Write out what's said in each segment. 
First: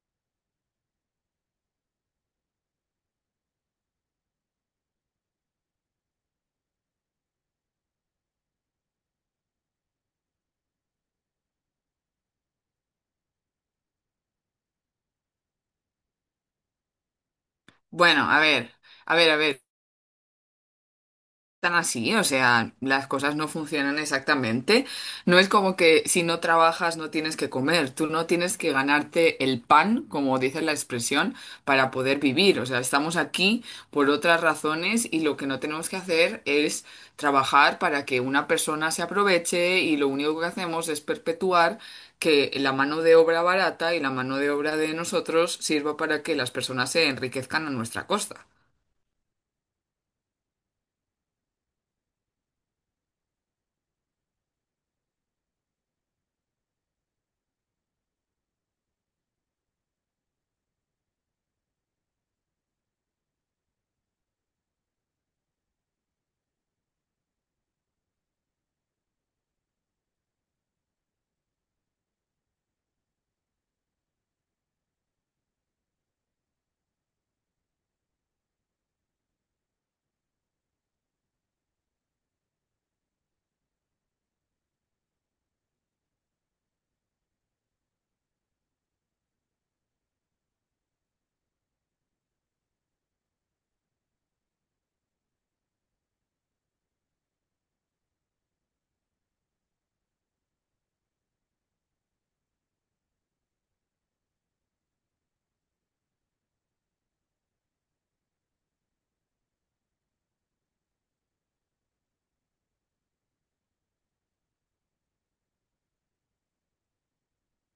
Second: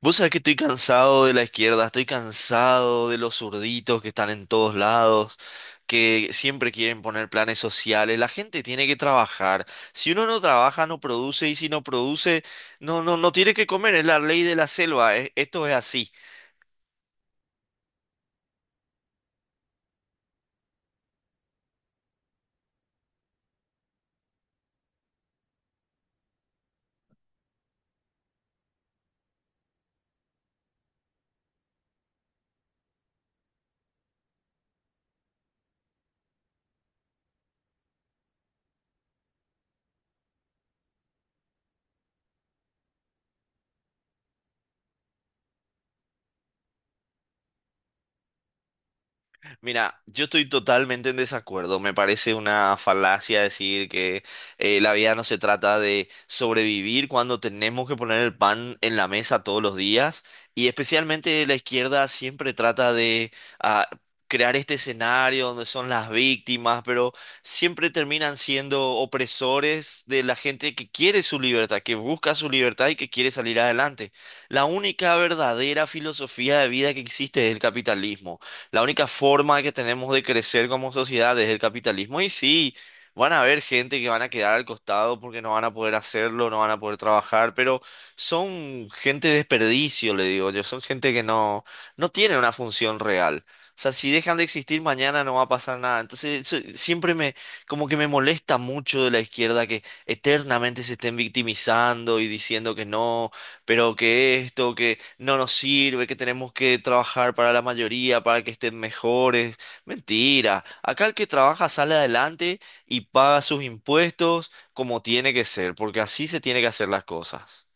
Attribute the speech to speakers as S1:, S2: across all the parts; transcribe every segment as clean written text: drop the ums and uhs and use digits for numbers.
S1: Vos sabés que estoy cansado de la izquierda, estoy cansado de los zurditos que están en todos lados, que siempre quieren poner planes sociales. La gente tiene que trabajar. Si uno no trabaja, no produce, y si no produce, no tiene que comer. Es la ley de la selva. Esto es así.
S2: Bueno, a ver, a ver, a ver, tan así, o sea, las cosas no funcionan exactamente. No es como que si no trabajas no tienes que comer, tú no tienes que ganarte el pan, como dice la expresión, para poder vivir. O sea, estamos aquí por otras razones y lo que no tenemos que hacer es trabajar para que una persona se aproveche y lo único que hacemos es perpetuar que la mano de obra barata y la mano de obra de nosotros sirva para que las personas se enriquezcan a nuestra costa.
S1: Mira, yo estoy totalmente en desacuerdo. Me parece una falacia decir que la vida no se trata de sobrevivir cuando tenemos que poner el pan en la mesa todos los días. Y especialmente la izquierda siempre trata de ah, crear este escenario donde son las víctimas, pero siempre terminan siendo opresores de la gente que quiere su libertad, que busca su libertad y que quiere salir adelante. La única verdadera filosofía de vida que existe es el capitalismo. La única forma que tenemos de crecer como sociedad es el capitalismo. Y sí, van a haber gente que van a quedar al costado porque no van a poder hacerlo, no van a poder trabajar, pero son gente de desperdicio, le digo yo. Son gente que no, no tiene una función real. O sea, si dejan de existir mañana no va a pasar nada. Entonces, como que me molesta mucho de la izquierda que eternamente se estén victimizando y diciendo que no, pero que esto, que no nos sirve, que tenemos que trabajar para la mayoría, para que estén mejores. Mentira. Acá el que trabaja sale adelante y paga sus impuestos como tiene que ser, porque así se tiene que hacer las cosas.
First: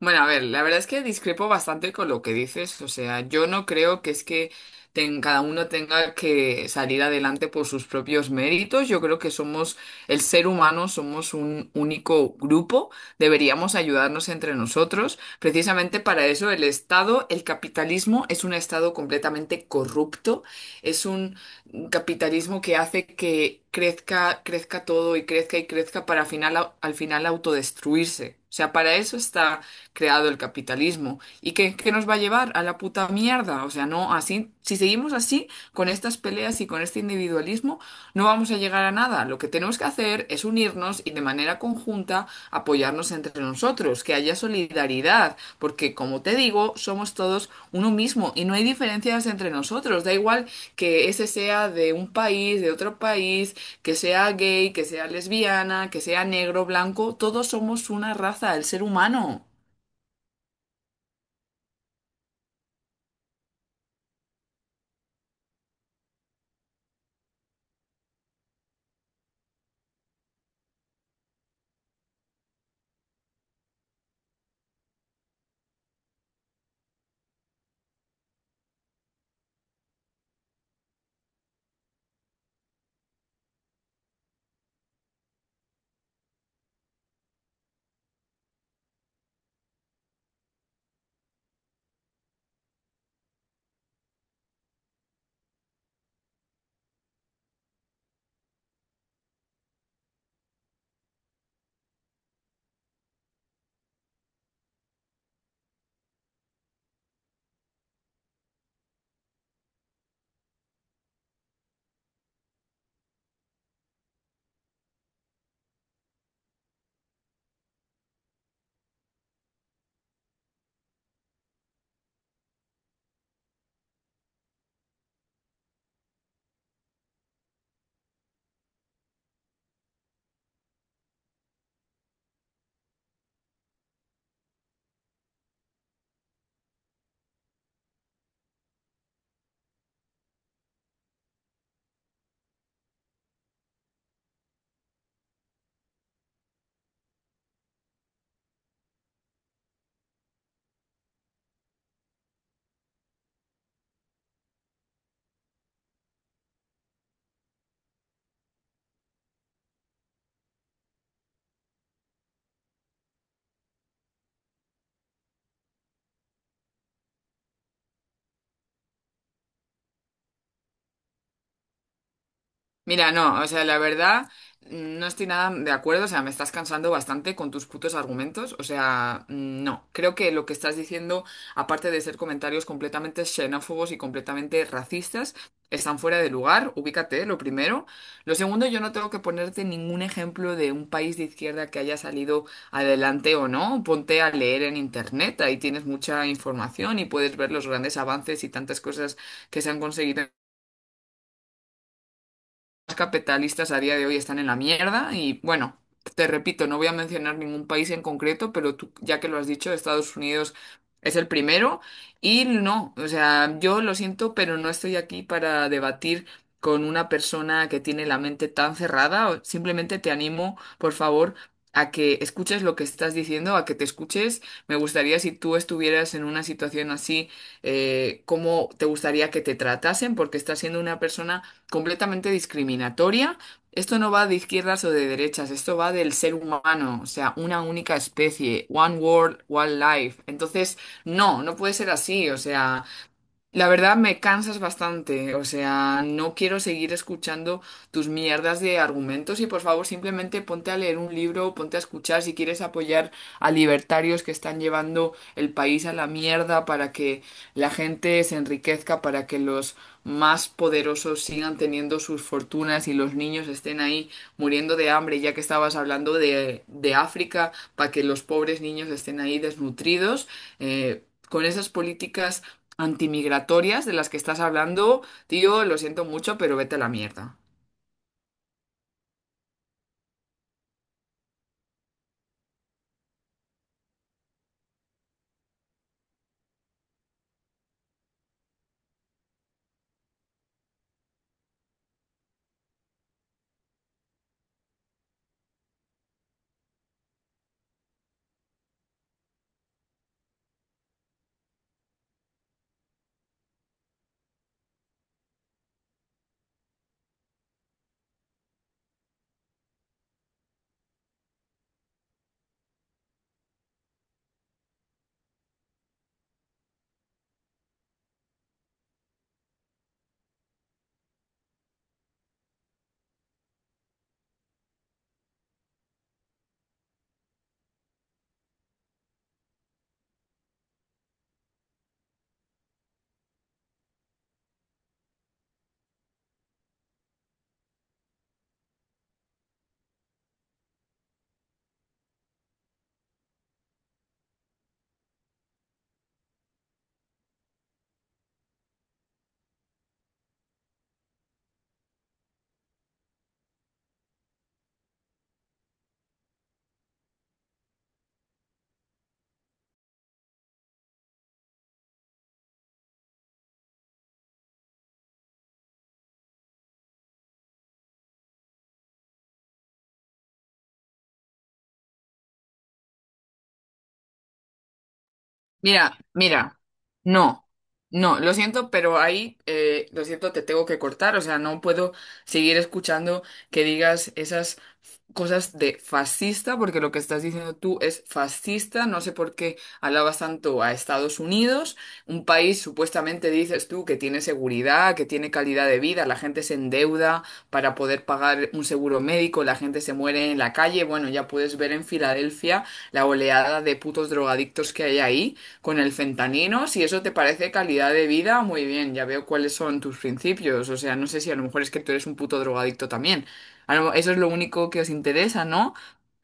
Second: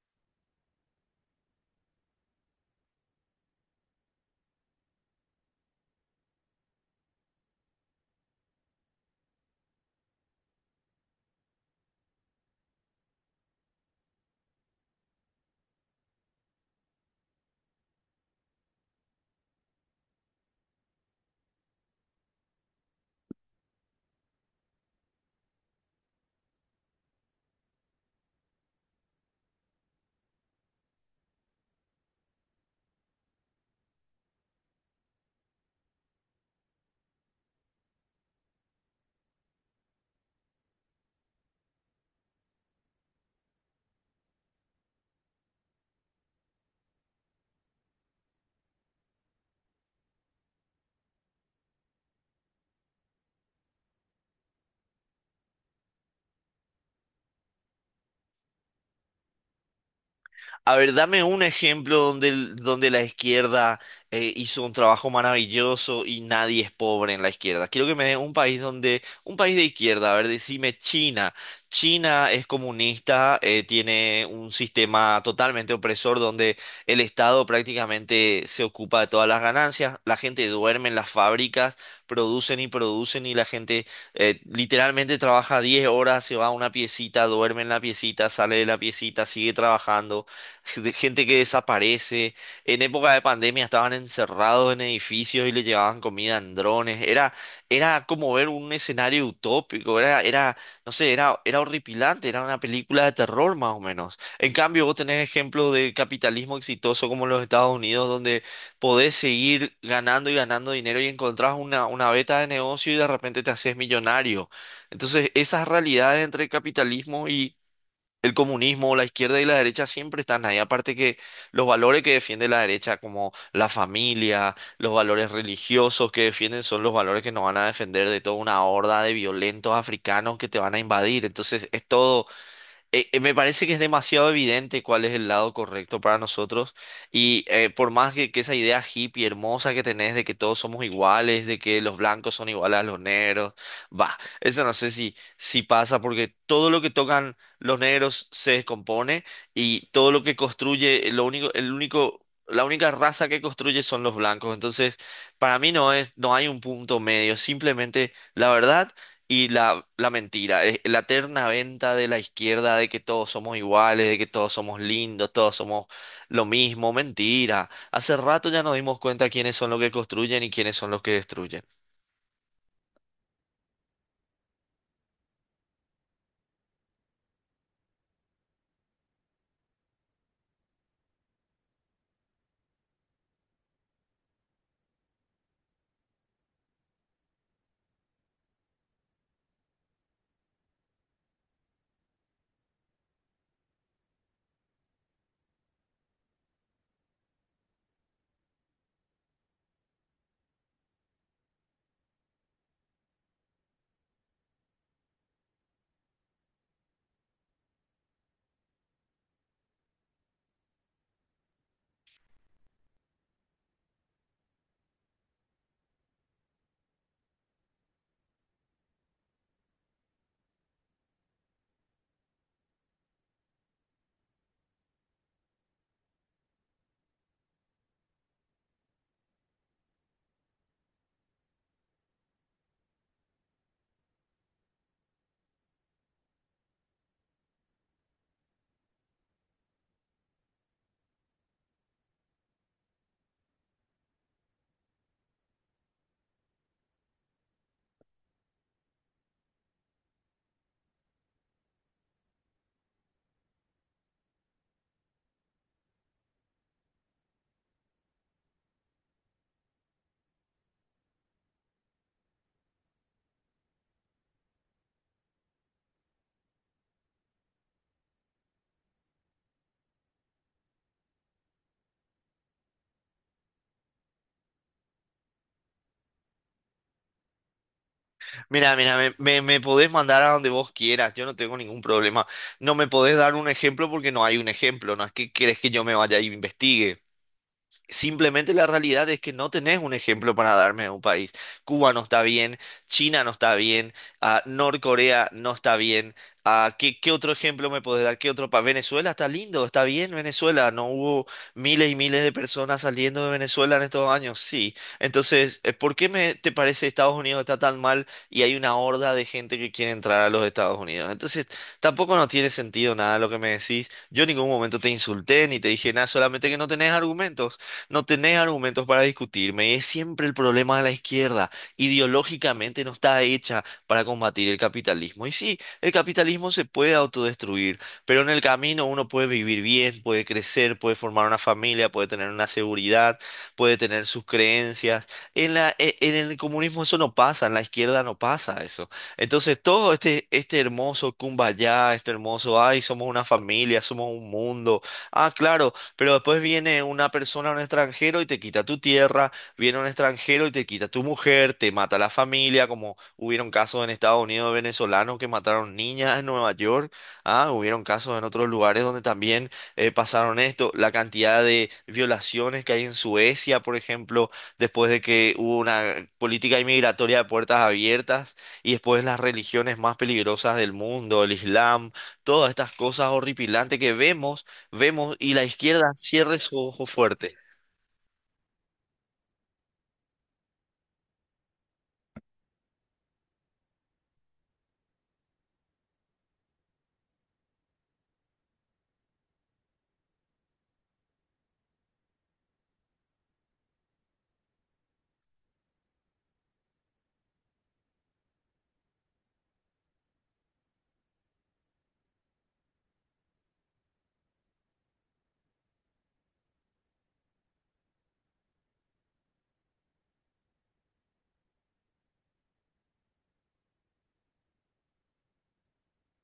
S2: Bueno, a ver, la verdad es que discrepo bastante con lo que dices. O sea, yo no creo que es que cada uno tenga que salir adelante por sus propios méritos. Yo creo que somos el ser humano, somos un único grupo. Deberíamos ayudarnos entre nosotros. Precisamente para eso el Estado, el capitalismo es un Estado completamente corrupto. Es un capitalismo que hace que crezca, crezca todo y crezca para final, al final autodestruirse. O sea, para eso está creado el capitalismo. ¿Y qué nos va a llevar? A la puta mierda. O sea, no así, si seguimos así, con estas peleas y con este individualismo, no vamos a llegar a nada. Lo que tenemos que hacer es unirnos y de manera conjunta apoyarnos entre nosotros, que haya solidaridad, porque como te digo, somos todos uno mismo y no hay diferencias entre nosotros. Da igual que ese sea de un país, de otro país, que sea gay, que sea lesbiana, que sea negro, blanco, todos somos una raza, el ser humano.
S1: A ver, dame un ejemplo donde, donde la izquierda hizo un trabajo maravilloso y nadie es pobre en la izquierda. Quiero que me dé un país donde, un país de izquierda, a ver, decime China. China es comunista, tiene un sistema totalmente opresor donde el Estado prácticamente se ocupa de todas las ganancias, la gente duerme en las fábricas, producen y producen y la gente literalmente trabaja 10 horas, se va a una piecita, duerme en la piecita, sale de la piecita, sigue trabajando de gente que desaparece. En época de pandemia estaban encerrados en edificios y le llevaban comida en drones. Era como ver un escenario utópico, no sé, era horripilante, era una película de terror más o menos. En cambio, vos tenés ejemplos de capitalismo exitoso como los Estados Unidos, donde podés seguir ganando y ganando dinero y encontrás una beta de negocio y de repente te haces millonario. Entonces, esas realidades entre el capitalismo y el comunismo, la izquierda y la derecha siempre están ahí. Aparte que los valores que defiende la derecha, como la familia, los valores religiosos que defienden, son los valores que nos van a defender de toda una horda de violentos africanos que te van a invadir. Entonces es todo, me parece que es demasiado evidente cuál es el lado correcto para nosotros y por más que esa idea hippie hermosa que tenés de que todos somos iguales, de que los blancos son iguales a los negros, va, eso no sé si pasa porque todo lo que tocan los negros se descompone y todo lo que construye, el único... La única raza que construye son los blancos. Entonces, para mí no es, no hay un punto medio. Simplemente, la verdad. Y la mentira, la eterna venta de la izquierda de que todos somos iguales, de que todos somos lindos, todos somos lo mismo, mentira. Hace rato ya nos dimos cuenta quiénes son los que construyen y quiénes son los que destruyen.
S2: Mira, no, o sea, la verdad, no estoy nada de acuerdo, o sea, me estás cansando bastante con tus putos argumentos, o sea, no, creo que lo que estás diciendo, aparte de ser comentarios completamente xenófobos y completamente racistas, están fuera de lugar, ubícate, lo primero. Lo segundo, yo no tengo que ponerte ningún ejemplo de un país de izquierda que haya salido adelante o no, ponte a leer en internet, ahí tienes mucha información y puedes ver los grandes avances y tantas cosas que se han conseguido capitalistas a día de hoy están en la mierda y bueno, te repito, no voy a mencionar ningún país en concreto, pero tú, ya que lo has dicho, Estados Unidos es el primero y no, o sea, yo lo siento, pero no estoy aquí para debatir con una persona que tiene la mente tan cerrada, simplemente te animo, por favor, a que escuches lo que estás diciendo, a que te escuches. Me gustaría si tú estuvieras en una situación así, cómo te gustaría que te tratasen, porque estás siendo una persona completamente discriminatoria. Esto no va de izquierdas o de derechas, esto va del ser humano, o sea, una única especie, one world, one life. Entonces, no, no puede ser así, o sea, la verdad me cansas bastante, o sea, no quiero seguir escuchando tus mierdas de argumentos y por favor simplemente ponte a leer un libro, ponte a escuchar si quieres apoyar a libertarios que están llevando el país a la mierda para que la gente se enriquezca, para que los más poderosos sigan teniendo sus fortunas y los niños estén ahí muriendo de hambre, ya que estabas hablando de África, para que los pobres niños estén ahí desnutridos. eh, Con esas políticas antimigratorias de las que estás hablando, tío, lo siento mucho, pero vete a la mierda.
S1: Mira, mira, me podés mandar a donde vos quieras, yo no tengo ningún problema. No me podés dar un ejemplo porque no hay un ejemplo, no es que querés que yo me vaya y investigue. Simplemente la realidad es que no tenés un ejemplo para darme de un país. Cuba no está bien, China no está bien, Norcorea no está bien. Qué otro ejemplo me podés dar? ¿Qué otro país? Venezuela está lindo, está bien Venezuela. No hubo miles y miles de personas saliendo de Venezuela en estos años. Sí. Entonces, ¿por qué me te parece Estados Unidos está tan mal y hay una horda de gente que quiere entrar a los Estados Unidos? Entonces, tampoco no tiene sentido nada lo que me decís. Yo en ningún momento te insulté ni te dije nada, solamente que no tenés argumentos. No tenés argumentos para discutirme. Es siempre el problema de la izquierda. Ideológicamente no está hecha para combatir el capitalismo. Y sí, el capitalismo se puede autodestruir, pero en el camino uno puede vivir bien, puede crecer, puede formar una familia, puede tener una seguridad, puede tener sus creencias. En el comunismo eso no pasa, en la izquierda no pasa eso. Entonces todo este hermoso kumbaya, este hermoso, ay, somos una familia, somos un mundo. Ah, claro, pero después viene una persona, un extranjero, y te quita tu tierra, viene un extranjero y te quita tu mujer, te mata la familia, como hubieron casos en Estados Unidos de venezolanos que mataron niñas en Nueva York, hubieron casos en otros lugares donde también pasaron esto, la cantidad de violaciones que hay en Suecia, por ejemplo, después de que hubo una política inmigratoria de puertas abiertas, y después las religiones más peligrosas del mundo, el Islam, todas estas cosas horripilantes que vemos vemos y la izquierda
S2: Mira,
S1: cierre su
S2: mira,
S1: ojo fuerte.
S2: no, no, lo siento, pero ahí, lo siento, te tengo que cortar, o sea, no puedo seguir escuchando que digas esas cosas de fascista, porque lo que estás diciendo tú es fascista. No sé por qué alabas tanto a Estados Unidos, un país supuestamente dices tú que tiene seguridad, que tiene calidad de vida, la gente se endeuda para poder pagar un seguro médico, la gente se muere en la calle. Bueno, ya puedes ver en Filadelfia la oleada de putos drogadictos que hay ahí con el fentanino. Si eso te parece calidad de vida, muy bien, ya veo cuáles son tus principios. O sea, no sé si a lo mejor es que tú eres un puto drogadicto también. Eso es lo único que os interesa, ¿no?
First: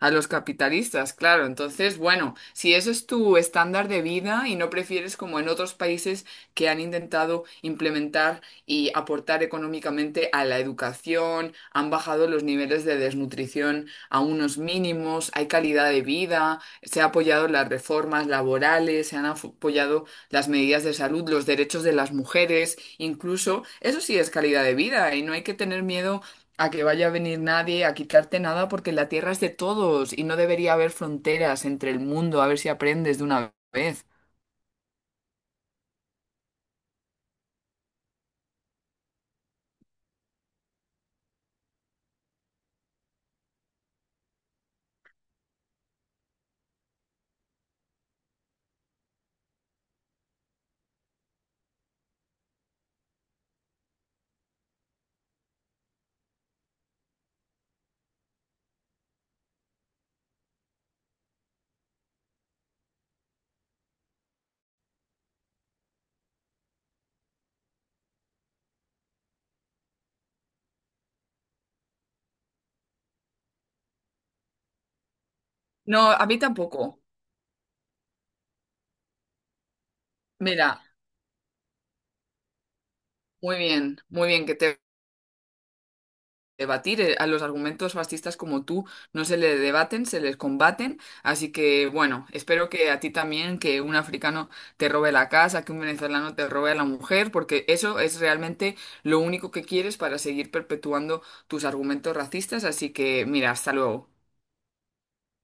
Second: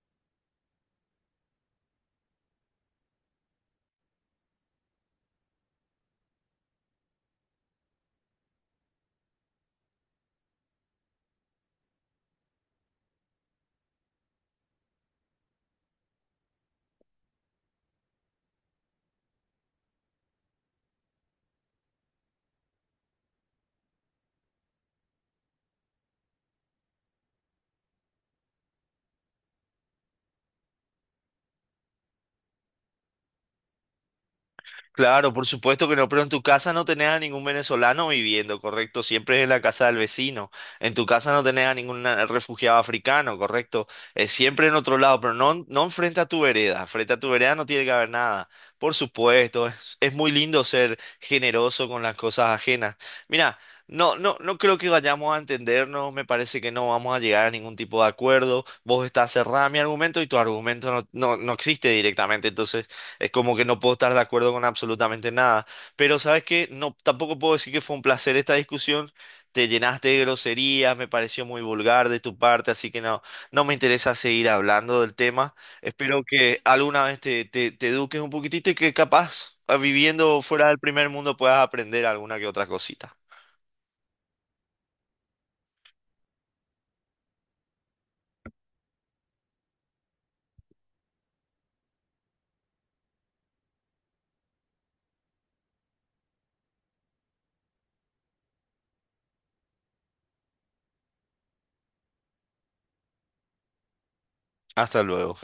S2: A los capitalistas, claro. Entonces, bueno, si eso es tu estándar de vida y no prefieres como en otros países que han intentado implementar y aportar económicamente a la educación, han bajado los niveles de desnutrición a unos mínimos, hay calidad de vida, se ha apoyado las reformas laborales, se han apoyado las medidas de salud, los derechos de las mujeres, incluso eso sí es calidad de vida y no hay que tener miedo a que vaya a venir nadie a quitarte nada porque la tierra es de todos y no debería haber fronteras entre el mundo. A ver si aprendes de una vez.
S1: Claro, por supuesto que no, pero en tu casa no tenés a ningún venezolano viviendo, ¿correcto? Siempre es en la casa del vecino. En tu casa no tenés a ningún refugiado africano, ¿correcto? Es siempre en otro lado, pero no, no enfrente a tu vereda. Frente a tu vereda no tiene que haber nada. Por supuesto, es muy lindo ser generoso con las cosas ajenas. Mira, no creo que vayamos a entendernos, me parece que no vamos a llegar a ningún tipo de acuerdo. Vos estás cerrada a mi argumento y tu argumento no existe directamente, entonces... Es como que no puedo estar de acuerdo con absolutamente nada. Pero sabes que no, tampoco puedo decir que fue un placer esta discusión. Te llenaste de groserías, me pareció muy vulgar de tu parte, así que no, no me interesa seguir hablando del tema.
S2: No,
S1: Espero
S2: a mí
S1: que
S2: tampoco.
S1: alguna vez te eduques un poquitito y que capaz, ah, viviendo fuera del
S2: Mira,
S1: primer mundo, puedas aprender alguna que otra cosita.
S2: muy bien que te debatir. A los argumentos fascistas como tú no se les debaten, se les combaten. Así que bueno, espero que a ti también, que un africano te robe la casa, que un venezolano te robe a la mujer, porque eso es realmente lo único que quieres para seguir perpetuando tus argumentos racistas. Así que mira, hasta luego.
S1: Hasta luego.